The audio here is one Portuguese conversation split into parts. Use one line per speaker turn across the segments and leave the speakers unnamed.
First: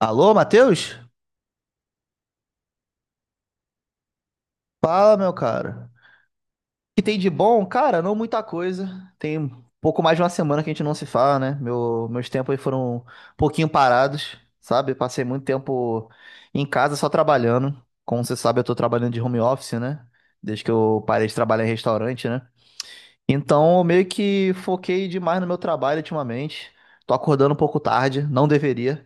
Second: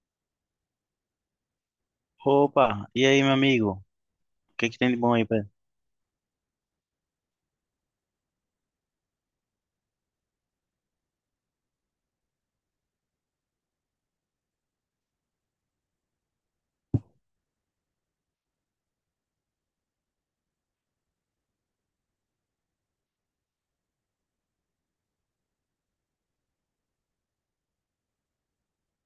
Alô, Matheus?
Opa, e aí, meu amigo? O que que tem de bom
Fala,
aí,
meu
Pedro?
cara. O que tem de bom? Cara, não muita coisa. Tem um pouco mais de uma semana que a gente não se fala, né? Meus tempos aí foram um pouquinho parados, sabe? Passei muito tempo em casa só trabalhando. Como você sabe, eu tô trabalhando de home office, né? Desde que eu parei de trabalhar em restaurante, né? Então, eu meio que foquei demais no meu trabalho ultimamente. Tô acordando um pouco tarde, não deveria,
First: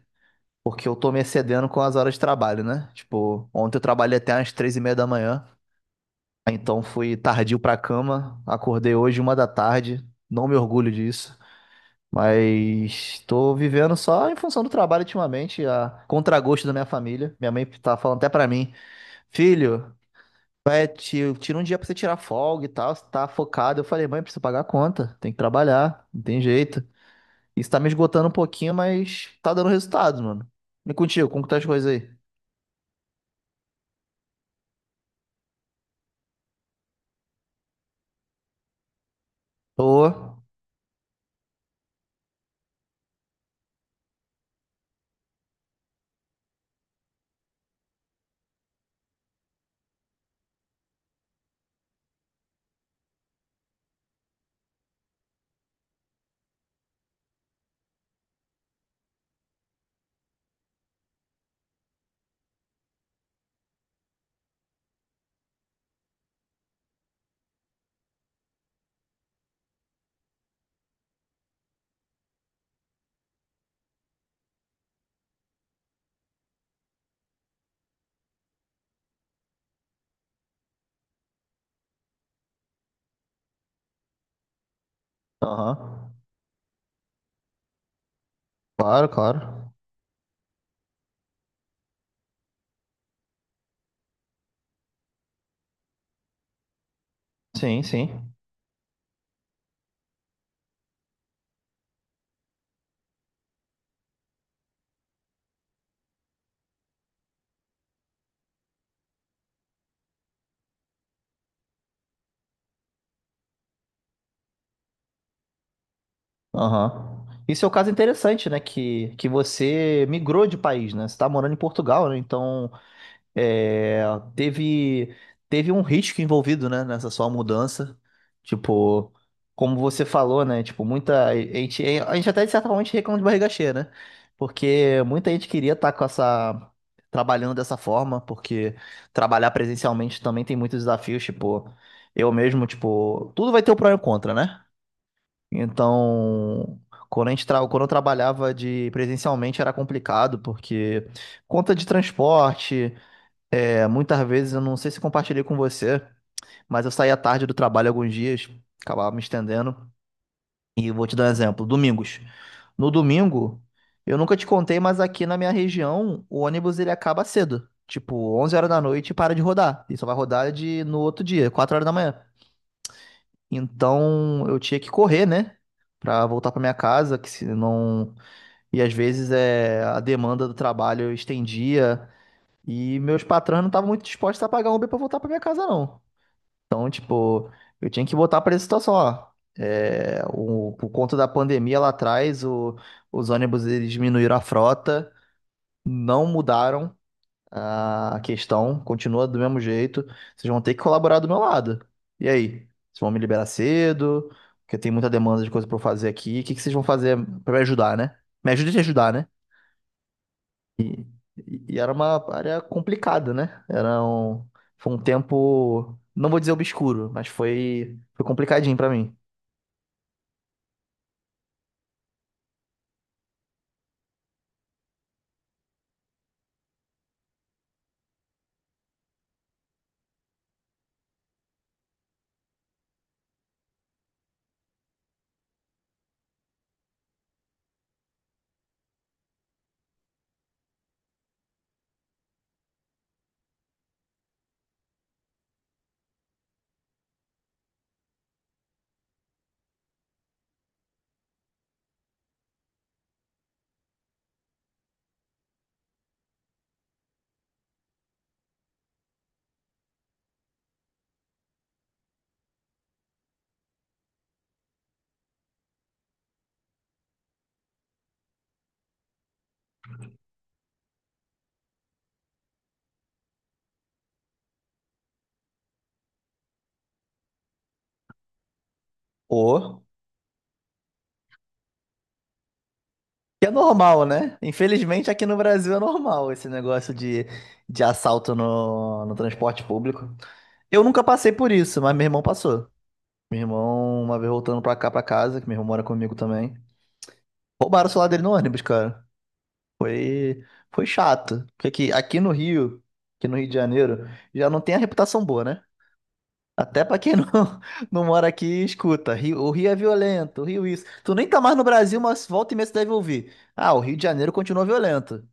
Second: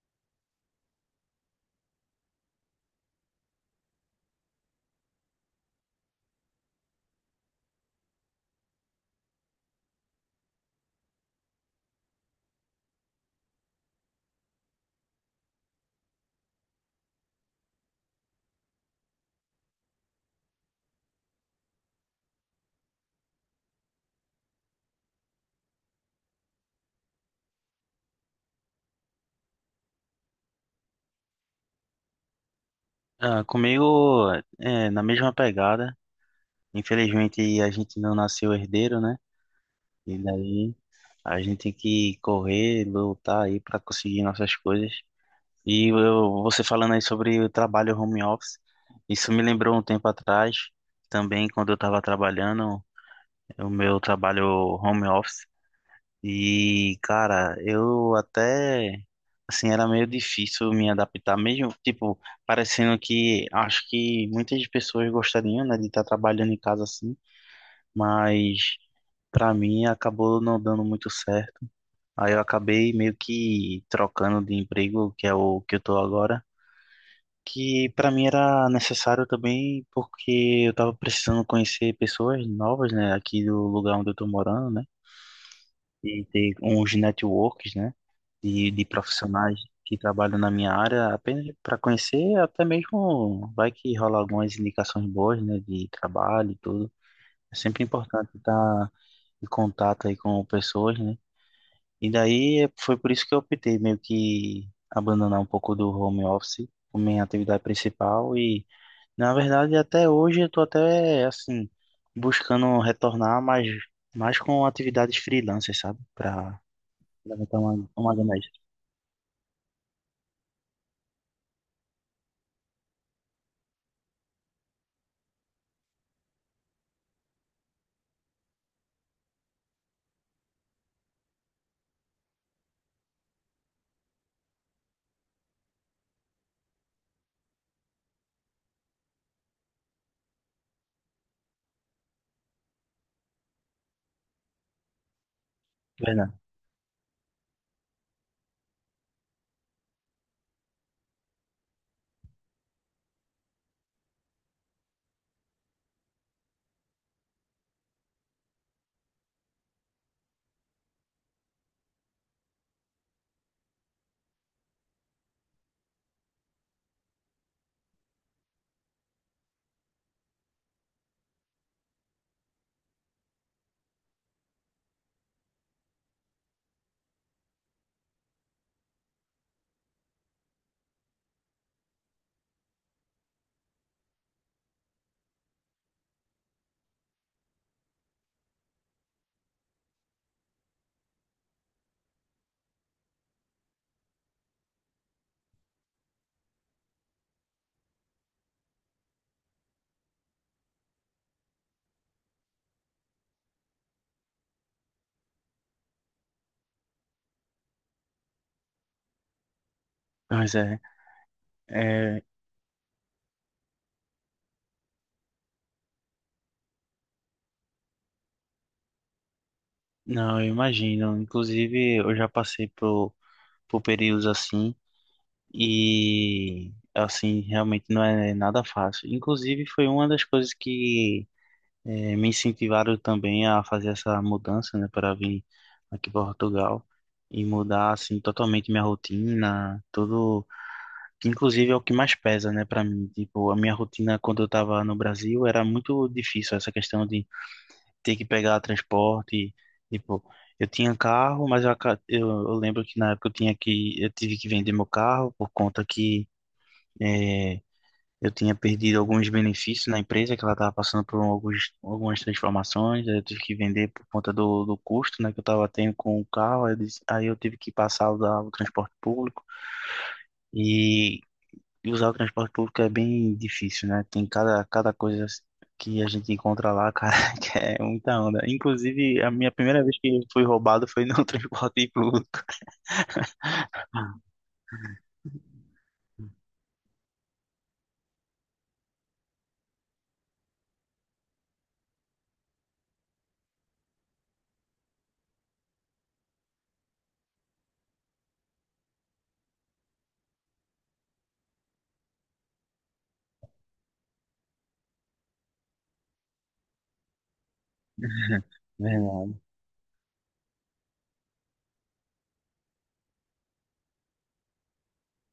porque eu tô me excedendo com as horas de trabalho, né? Tipo, ontem eu trabalhei até às 3:30 da manhã. Então fui tardio pra cama, acordei hoje uma da tarde, não me orgulho disso, mas tô vivendo só em função do trabalho ultimamente, a contragosto da minha família. Minha mãe tá falando até pra mim, filho, vai, tira um dia pra você tirar folga e tal, você tá focado. Eu falei, mãe, preciso pagar a conta, tem que trabalhar, não tem jeito. Isso tá me esgotando um pouquinho, mas tá dando resultado, mano. E contigo, como que tá as coisas aí?
Ah, comigo, na mesma pegada. Infelizmente, a gente não nasceu herdeiro, né? E
Tô.
daí, a gente tem que correr, lutar aí para conseguir nossas coisas. E eu, você falando aí sobre o trabalho home office, isso me lembrou um tempo atrás, também quando eu estava trabalhando, o meu trabalho home office. E, cara, eu até, assim, era meio difícil me adaptar, mesmo, tipo, parecendo que acho que muitas pessoas gostariam, né, de estar trabalhando em casa assim, mas pra mim acabou não dando muito certo. Aí eu acabei meio que trocando de emprego, que é o que eu tô agora, que pra mim era necessário também, porque eu tava precisando conhecer pessoas novas, né, aqui do lugar onde eu tô morando, né,
Aham.
e ter uns networks, né, de
Claro,
profissionais
claro.
que trabalham na minha área, apenas para conhecer, até mesmo vai que rola algumas indicações boas, né, de trabalho e tudo. É
Sim,
sempre importante
sim.
estar em contato aí com pessoas, né? E daí foi por isso que eu optei meio que abandonar um pouco do home office como minha atividade principal e, na verdade, até hoje eu tô até, assim, buscando retornar, mas mais com atividades freelancers, sabe? Para
Aham.
levantar
Isso é um caso
uma grana
interessante, né?
extra.
Que você migrou de país, né? Você tá morando em Portugal, né? Então, é, teve, teve um risco envolvido, né? Nessa sua mudança. Tipo, como você falou, né? Tipo, muita... A gente até, de certa forma, a gente reclama de barriga cheia, né? Porque muita gente queria estar com essa... Trabalhando dessa forma, porque trabalhar presencialmente também tem muitos desafios, tipo... Eu mesmo, tipo... Tudo vai ter o pró e o contra, né?
Verdade.
Então, quando eu trabalhava de presencialmente era complicado, porque conta de transporte, é, muitas vezes eu não sei se compartilhei com você, mas eu saía tarde do trabalho alguns dias, acabava me estendendo. E vou te dar um exemplo, domingos. No domingo, eu nunca te contei, mas aqui na minha região, o ônibus ele acaba cedo, tipo 11 horas da noite e para de rodar. E só vai rodar de no outro dia, 4 horas da manhã. Então eu tinha que correr, né? Pra voltar pra minha casa, que se não. E às vezes é... a demanda do trabalho eu estendia e meus patrões não estavam muito dispostos a pagar um Uber pra voltar pra minha casa, não. Então, tipo, eu tinha que botar pra essa situação, ó. É, o... Por conta da pandemia lá atrás, o... os ônibus eles diminuíram a frota, não mudaram. A questão continua do mesmo jeito. Vocês vão ter que colaborar do meu lado. E aí? Vocês vão me liberar cedo? Porque tem muita demanda de coisa pra eu fazer aqui. O que que vocês vão fazer pra me ajudar, né? Me ajuda a te ajudar, né?
Pois é.
E era
É,
uma área complicada, né? Era um... Foi um tempo, não vou dizer obscuro, mas foi, foi complicadinho pra mim.
não, eu imagino. Inclusive, eu já passei por períodos assim e, assim, realmente não é nada fácil. Inclusive, foi uma das coisas que me incentivaram também a fazer essa mudança, né, para vir aqui para Portugal e mudar, assim, totalmente minha rotina, tudo, que inclusive é o que mais pesa, né, para mim. Tipo, a minha rotina quando eu estava no Brasil era muito difícil, essa questão de ter que pegar transporte. Tipo, eu tinha carro, mas eu lembro que na época eu tive que vender meu carro por conta que eh, eu tinha perdido alguns benefícios na empresa, que ela estava passando por algumas transformações, aí eu tive que vender por conta do custo, né, que eu estava tendo com o carro, aí aí eu tive que passar a usar o transporte público. E e usar o transporte público é bem difícil, né? Tem cada coisa que a gente encontra lá, cara, que é muita onda. Inclusive, a minha
Ou,
primeira vez que fui roubado foi no transporte público.
que é normal, né? Infelizmente aqui no Brasil é normal esse negócio de assalto no transporte público. Eu nunca passei por isso, mas meu irmão passou. Meu irmão, uma vez voltando pra cá, pra casa, que meu irmão mora comigo também, roubaram o celular dele no ônibus, cara. Foi, foi chato. Porque aqui no Rio, aqui no Rio de Janeiro, já não tem a reputação boa, né? Até pra quem não, não mora aqui, escuta.
Verdade.
O Rio é violento, o Rio isso. Tu nem tá mais no Brasil, mas volta e meia você deve ouvir. Ah, o Rio de Janeiro continua violento.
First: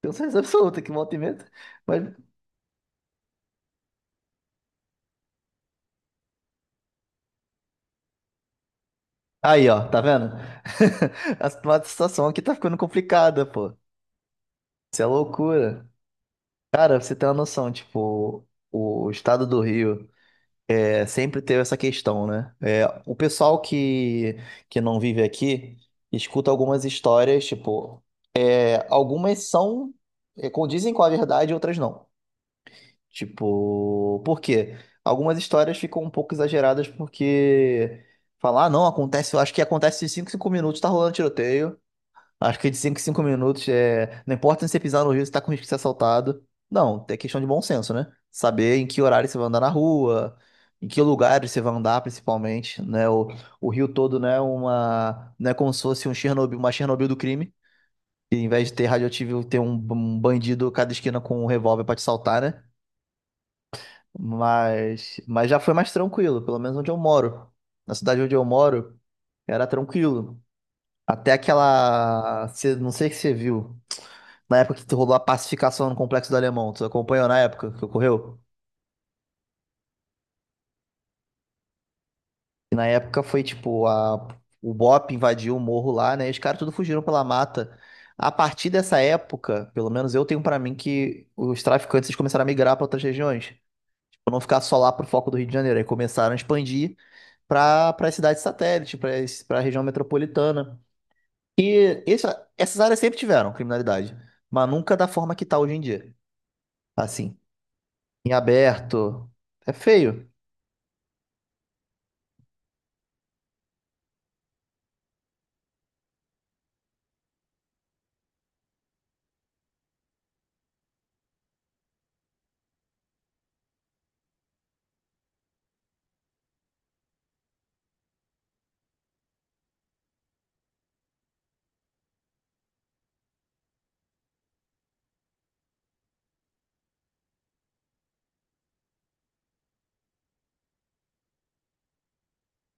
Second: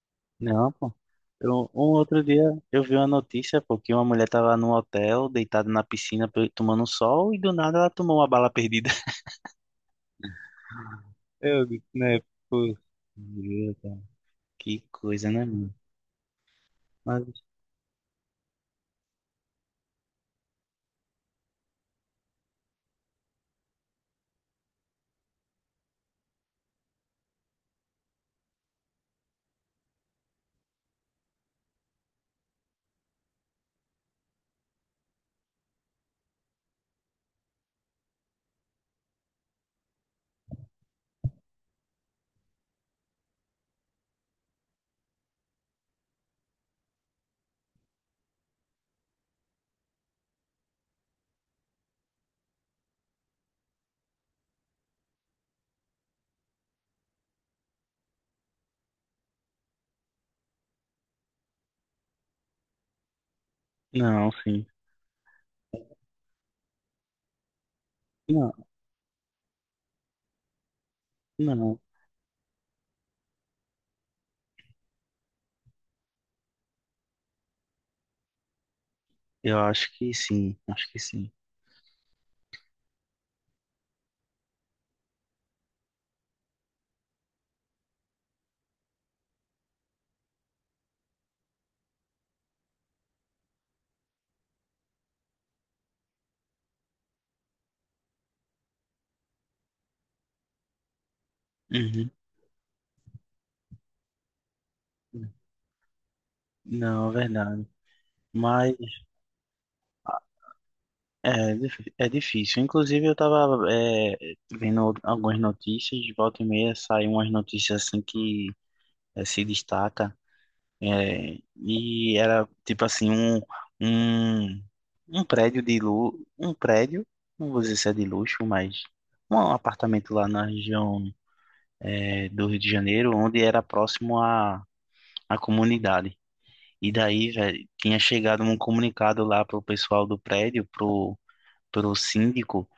Tenho certeza
Não,
absoluta que
pô.
volta e meia.
Um
Mas...
outro dia eu vi uma notícia, pô, que uma mulher tava num hotel, deitada na piscina, tomando sol, e do nada ela tomou uma bala perdida.
Aí, ó, tá vendo?
Eu
A
disse, né?
situação aqui tá ficando
Pô,
complicada,
meu
pô.
Deus, que
Isso é
coisa, né, mano?
loucura. Cara, pra você tem uma
Mas,
noção, tipo, o estado do Rio é, sempre teve essa questão, né? É, o pessoal que não vive aqui escuta algumas histórias, tipo, é, algumas são, é, condizem com a verdade, outras não. Tipo, por quê? Algumas histórias ficam um pouco exageradas porque falar, ah, não, acontece, eu acho que acontece em cinco minutos, tá rolando tiroteio. Acho que de 5 em 5 minutos é. Não importa se você pisar no rio, você tá com risco de ser assaltado. Não, é questão de bom senso, né? Saber em que horário você vai andar na rua, em que lugares você vai andar, principalmente, né? O rio todo, né? Uma. Não é como se fosse um Chernobyl, uma Chernobyl do crime. E em vez de ter radioativo, ter um bandido a cada esquina com um revólver pra te saltar, né?
não, sim.
Mas já foi mais tranquilo, pelo menos onde eu moro. Na cidade onde eu
Não,
moro, era tranquilo. Até
não.
aquela. Não sei se você viu. Na época que rolou a pacificação no Complexo do Alemão, tu acompanhou na época que ocorreu?
Eu acho que sim, acho que sim.
E na época foi tipo, o BOP invadiu o morro lá, né? E os caras tudo fugiram pela mata. A partir dessa época, pelo menos eu tenho pra mim que os traficantes eles começaram a migrar pra outras regiões. Tipo, não ficar só lá pro foco do Rio de Janeiro. Aí começaram a expandir pra para cidades satélite, pra para a região metropolitana. E
Uhum.
esse- essas áreas sempre tiveram criminalidade, mas nunca da forma que tá hoje em dia.
Não, é
Assim,
verdade.
em
Mas
aberto. É feio.
é, é difícil. Inclusive, eu tava vendo algumas notícias, de volta e meia saem umas notícias assim que se destaca. É, e era tipo assim, um, um prédio de luxo, um prédio, não vou dizer se é de luxo, mas um apartamento lá na região do Rio de Janeiro, onde era próximo à comunidade. E daí, velho, tinha chegado um comunicado lá pro pessoal do prédio, pro síndico,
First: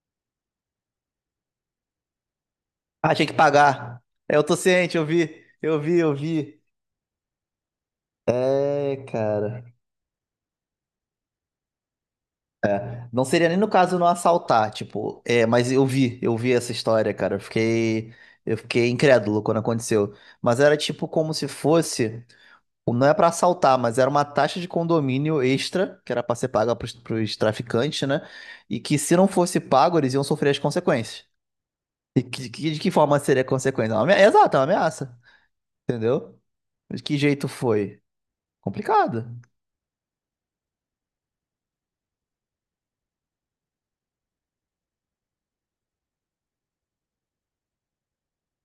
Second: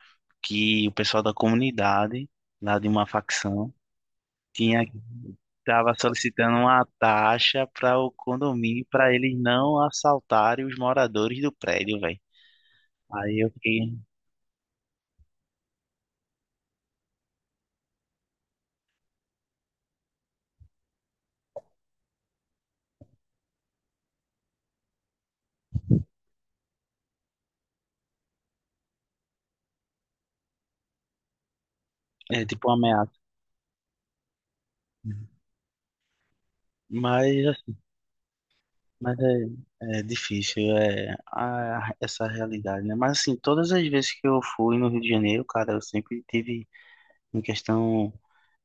que o pessoal da comunidade, lá de uma
Ah, tinha que
facção,
pagar. É, eu tô
tinha
ciente, eu vi, eu
tava
vi, eu vi.
solicitando uma taxa para o condomínio
É,
para eles
cara.
não assaltarem os moradores do prédio, velho.
É. Não
Aí
seria
eu
nem no
fiquei,
caso não assaltar, tipo, é, mas eu vi essa história, cara. Eu fiquei incrédulo quando aconteceu. Mas era tipo como se fosse, não é pra assaltar, mas era uma taxa de condomínio extra, que era pra ser paga pros traficantes, né? E que se não fosse pago, eles iam sofrer as consequências. E
é tipo uma
de que
ameaça.
forma seria a consequência? É, exato, é uma ameaça, entendeu? De que jeito
Mas,
foi?
mas
Complicado.
é, essa realidade, né? Mas assim, todas as vezes que eu fui no Rio de Janeiro, cara, eu sempre tive em questão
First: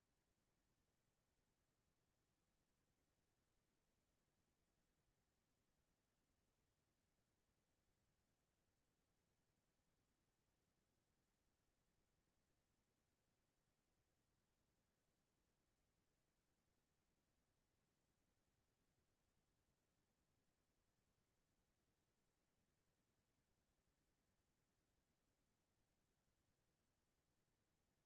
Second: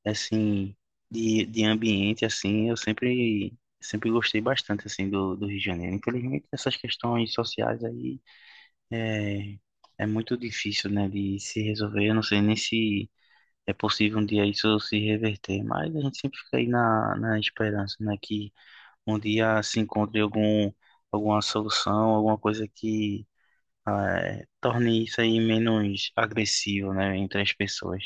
assim, de ambiente, assim, sempre gostei bastante, assim, do Rio de Janeiro. Infelizmente, essas questões sociais aí é, é muito difícil, né, de se resolver. Eu não sei nem se é possível um dia isso se reverter, mas a gente sempre fica aí na esperança, né, que um dia se encontre alguma solução, alguma coisa que torne isso aí menos agressivo, né, entre as pessoas.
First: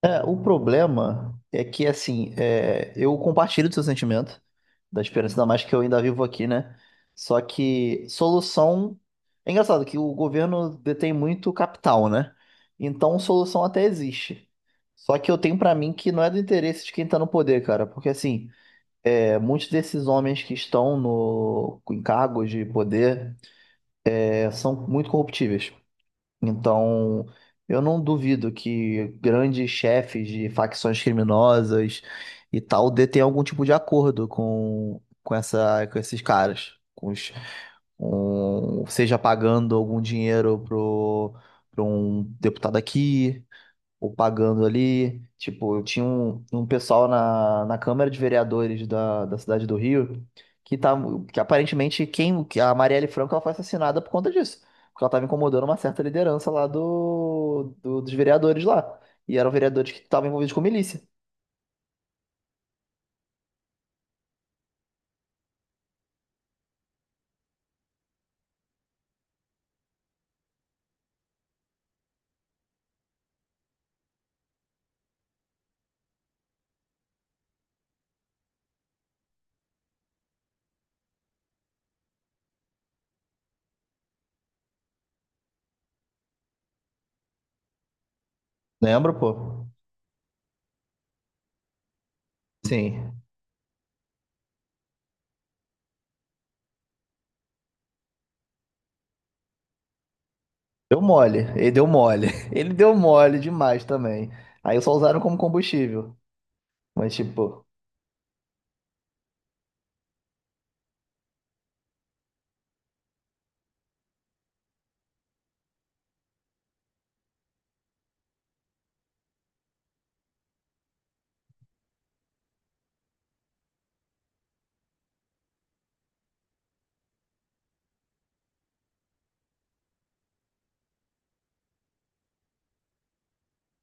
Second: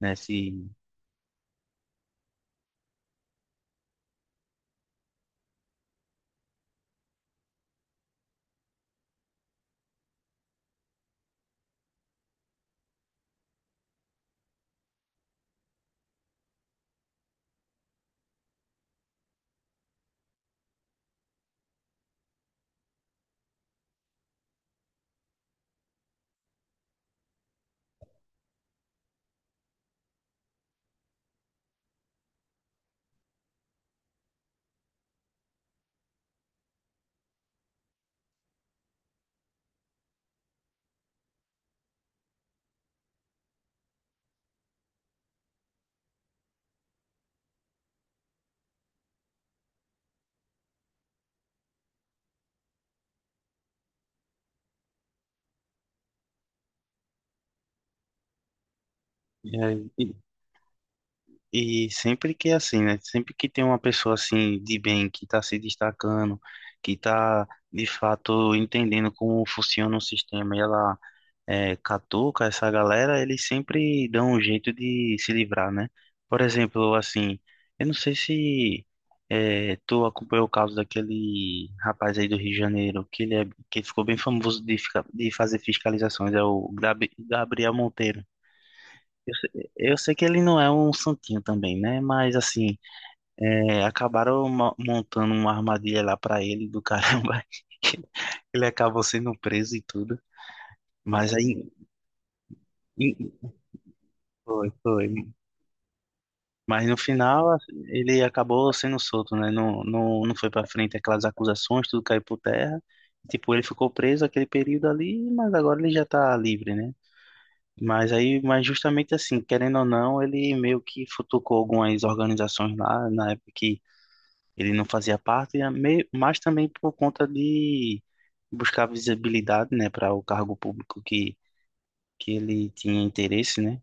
Né,
É, o
se,
problema é que, assim, é, eu compartilho do seu sentimento, da esperança, ainda mais que eu ainda vivo aqui, né? Só que solução. É engraçado que o governo detém muito capital, né? Então, solução até existe. Só que eu tenho pra mim que não é do interesse de quem tá no poder, cara. Porque, assim, é, muitos desses homens que estão no, em cargos de poder é, são muito corruptíveis. Então, eu não duvido que grandes chefes de facções criminosas e tal de tenham algum tipo de acordo com essa, com esses caras, seja pagando algum dinheiro pro um deputado aqui, ou pagando ali. Tipo, eu tinha um pessoal na Câmara de Vereadores da cidade do Rio que tá, que aparentemente que a Marielle Franco ela foi assassinada por conta disso. Porque ela estava incomodando uma certa liderança lá dos vereadores lá. E eram
é,
vereadores que estavam envolvidos com milícia.
E sempre que é assim, né? Sempre que tem uma pessoa assim de bem que está se destacando, que está de fato entendendo como funciona o sistema e ela catuca essa galera, eles sempre dão um jeito de se livrar, né? Por exemplo, assim, eu não sei se tu acompanhou o caso daquele rapaz aí do Rio de Janeiro, que ele, é, que ficou bem famoso de, ficar de fazer fiscalizações, é o Gabriel Monteiro.
Lembra, pô?
Eu sei que ele não é um santinho também, né? Mas assim.
Sim.
É, acabaram montando uma armadilha lá pra ele do caramba. Ele acabou sendo preso e tudo.
Deu
Mas
mole.
aí.
Ele deu mole. Ele deu mole
Em-
demais também.
Foi,
Aí só usaram
foi.
como combustível.
Mas no
Mas,
final
tipo.
assim, ele acabou sendo solto, né? Não foi pra frente aquelas acusações, tudo caiu por terra. Tipo, ele ficou preso aquele período ali, mas agora ele já tá livre, né? Mas aí, mas justamente assim, querendo ou não, ele meio que futucou algumas organizações lá na época que ele não fazia parte, e mas também por conta de buscar visibilidade, né, para o cargo público que ele tinha interesse, né?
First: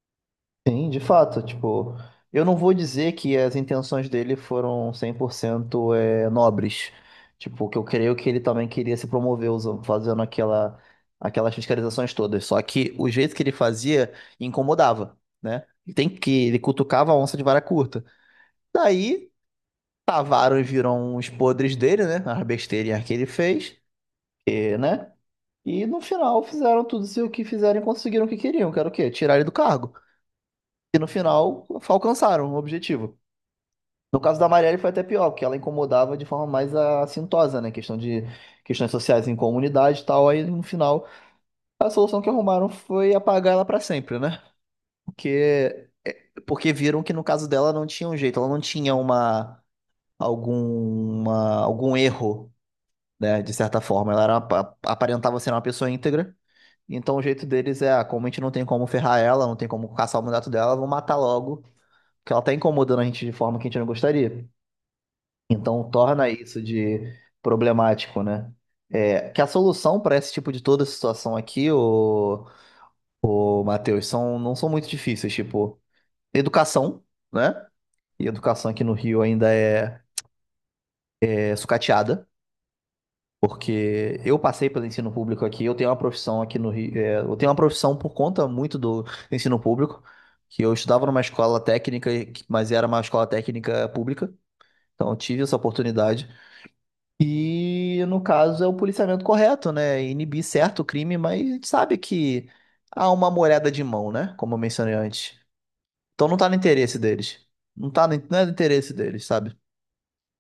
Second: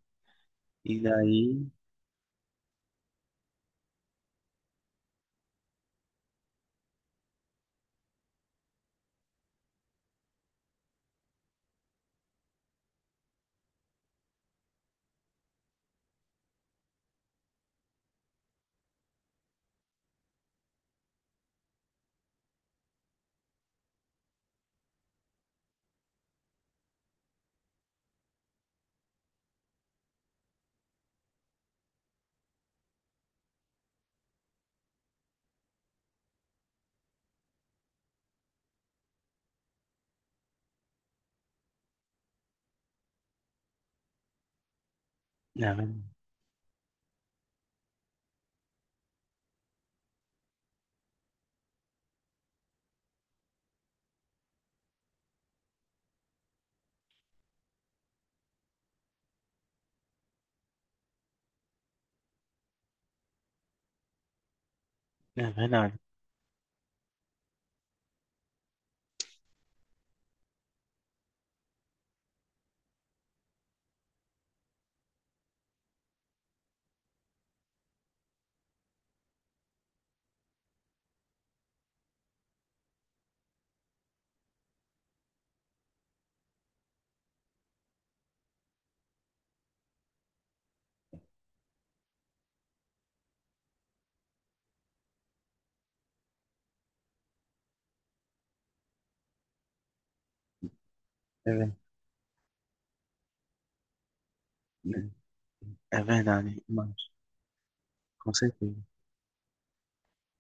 Sim, de
E
fato,
daí,
tipo, eu não vou dizer que as intenções dele foram 100% é, nobres. Tipo, que eu creio é que ele também queria se promover usando, fazendo aquelas fiscalizações todas. Só que o jeito que ele fazia incomodava, né? E tem que ele cutucava a onça de vara curta. Daí, tavaram e viram os podres dele, né? As besteirinhas que ele fez, e, né? E no final fizeram tudo o que fizeram e conseguiram o que queriam, que era o quê? Tirar ele do cargo. E no final, alcançaram o objetivo. No caso da Marielle foi até pior, porque ela incomodava de forma mais assintosa, né? Questão de questões sociais em comunidade e tal. Aí no final, a solução que arrumaram foi apagar ela para sempre, né?
é
Porque,
ver-
porque viram que no caso dela não tinha um jeito, ela não tinha uma alguma algum erro, né? De certa forma, ela era aparentava ser uma pessoa íntegra. Então o jeito deles é, ah, como a gente não tem como ferrar ela, não tem como caçar o mandato dela, vão matar logo que ela tá incomodando a gente de forma que a gente não gostaria.
é
Então
verdade,
torna isso de problemático, né? É, que a solução para esse tipo de toda situação aqui, o Matheus, são, não são muito difíceis, tipo, educação, né? E educação aqui no Rio ainda é, é sucateada, porque eu passei pelo ensino público aqui, eu tenho uma profissão aqui no Rio, é, eu tenho uma profissão por conta muito do ensino público, que eu estudava numa escola técnica, mas era uma escola técnica pública, então eu tive essa oportunidade. E no caso é o policiamento correto, né? Inibir certo o crime, mas
é
a gente
verdade,
sabe que há uma moeda de mão, né? Como eu mencionei antes.
é
Então não tá no
verdade, mas
interesse deles. Não tá no,
com
não é do
certeza.
interesse deles, sabe?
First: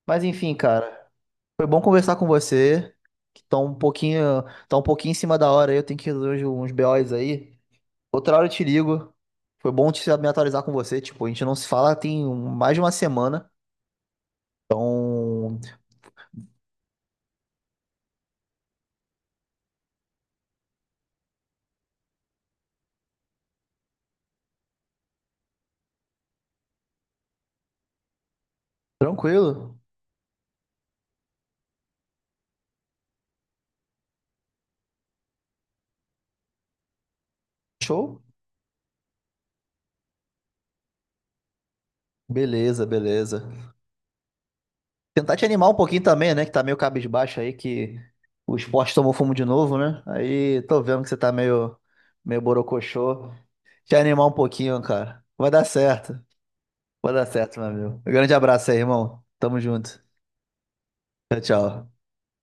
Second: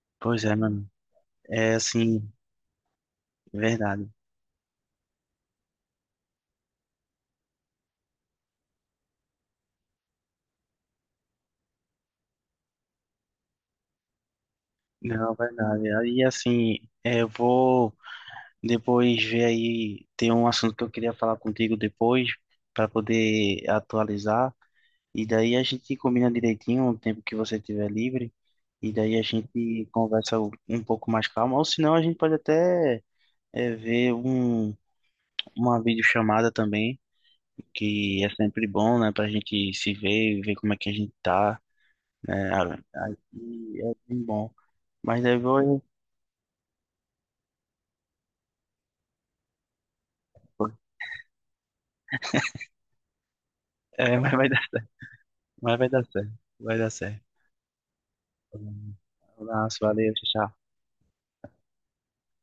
Mas
Pois
enfim,
é, mano,
cara, foi
é
bom conversar com
assim,
você, que tá
verdade.
tá um pouquinho em cima da hora aí, eu tenho que resolver uns BOs aí. Outra hora eu te ligo. Foi bom te me atualizar com você, tipo, a gente não se fala tem mais de uma semana.
Não, é
Então,
verdade. Aí, assim, é, eu vou depois ver aí, tem um assunto que eu queria falar contigo depois, para poder atualizar. E daí a gente combina direitinho o tempo que você tiver livre. E daí a
tranquilo.
gente conversa um pouco mais calmo. Ou senão a gente pode até ver uma videochamada também,
Show?
que é sempre bom, né? Pra gente se ver e ver como é que a gente tá, né? a-
Beleza,
Aí
beleza.
é bem bom. Mas
Tentar
daí
te animar um
vou.
pouquinho também, né? Que tá meio cabisbaixo aí, que o esporte tomou fumo de novo, né? Aí tô vendo que você tá meio borocochô. Te
É,
animar um pouquinho, cara. Vai dar
mas vai dar
certo.
certo. Vai dar
Vai
certo.
dar certo, meu amigo. Um grande abraço aí,
Um
irmão. Tamo
abraço,
junto.
valeu, tchau. Tchau.
Tchau, tchau.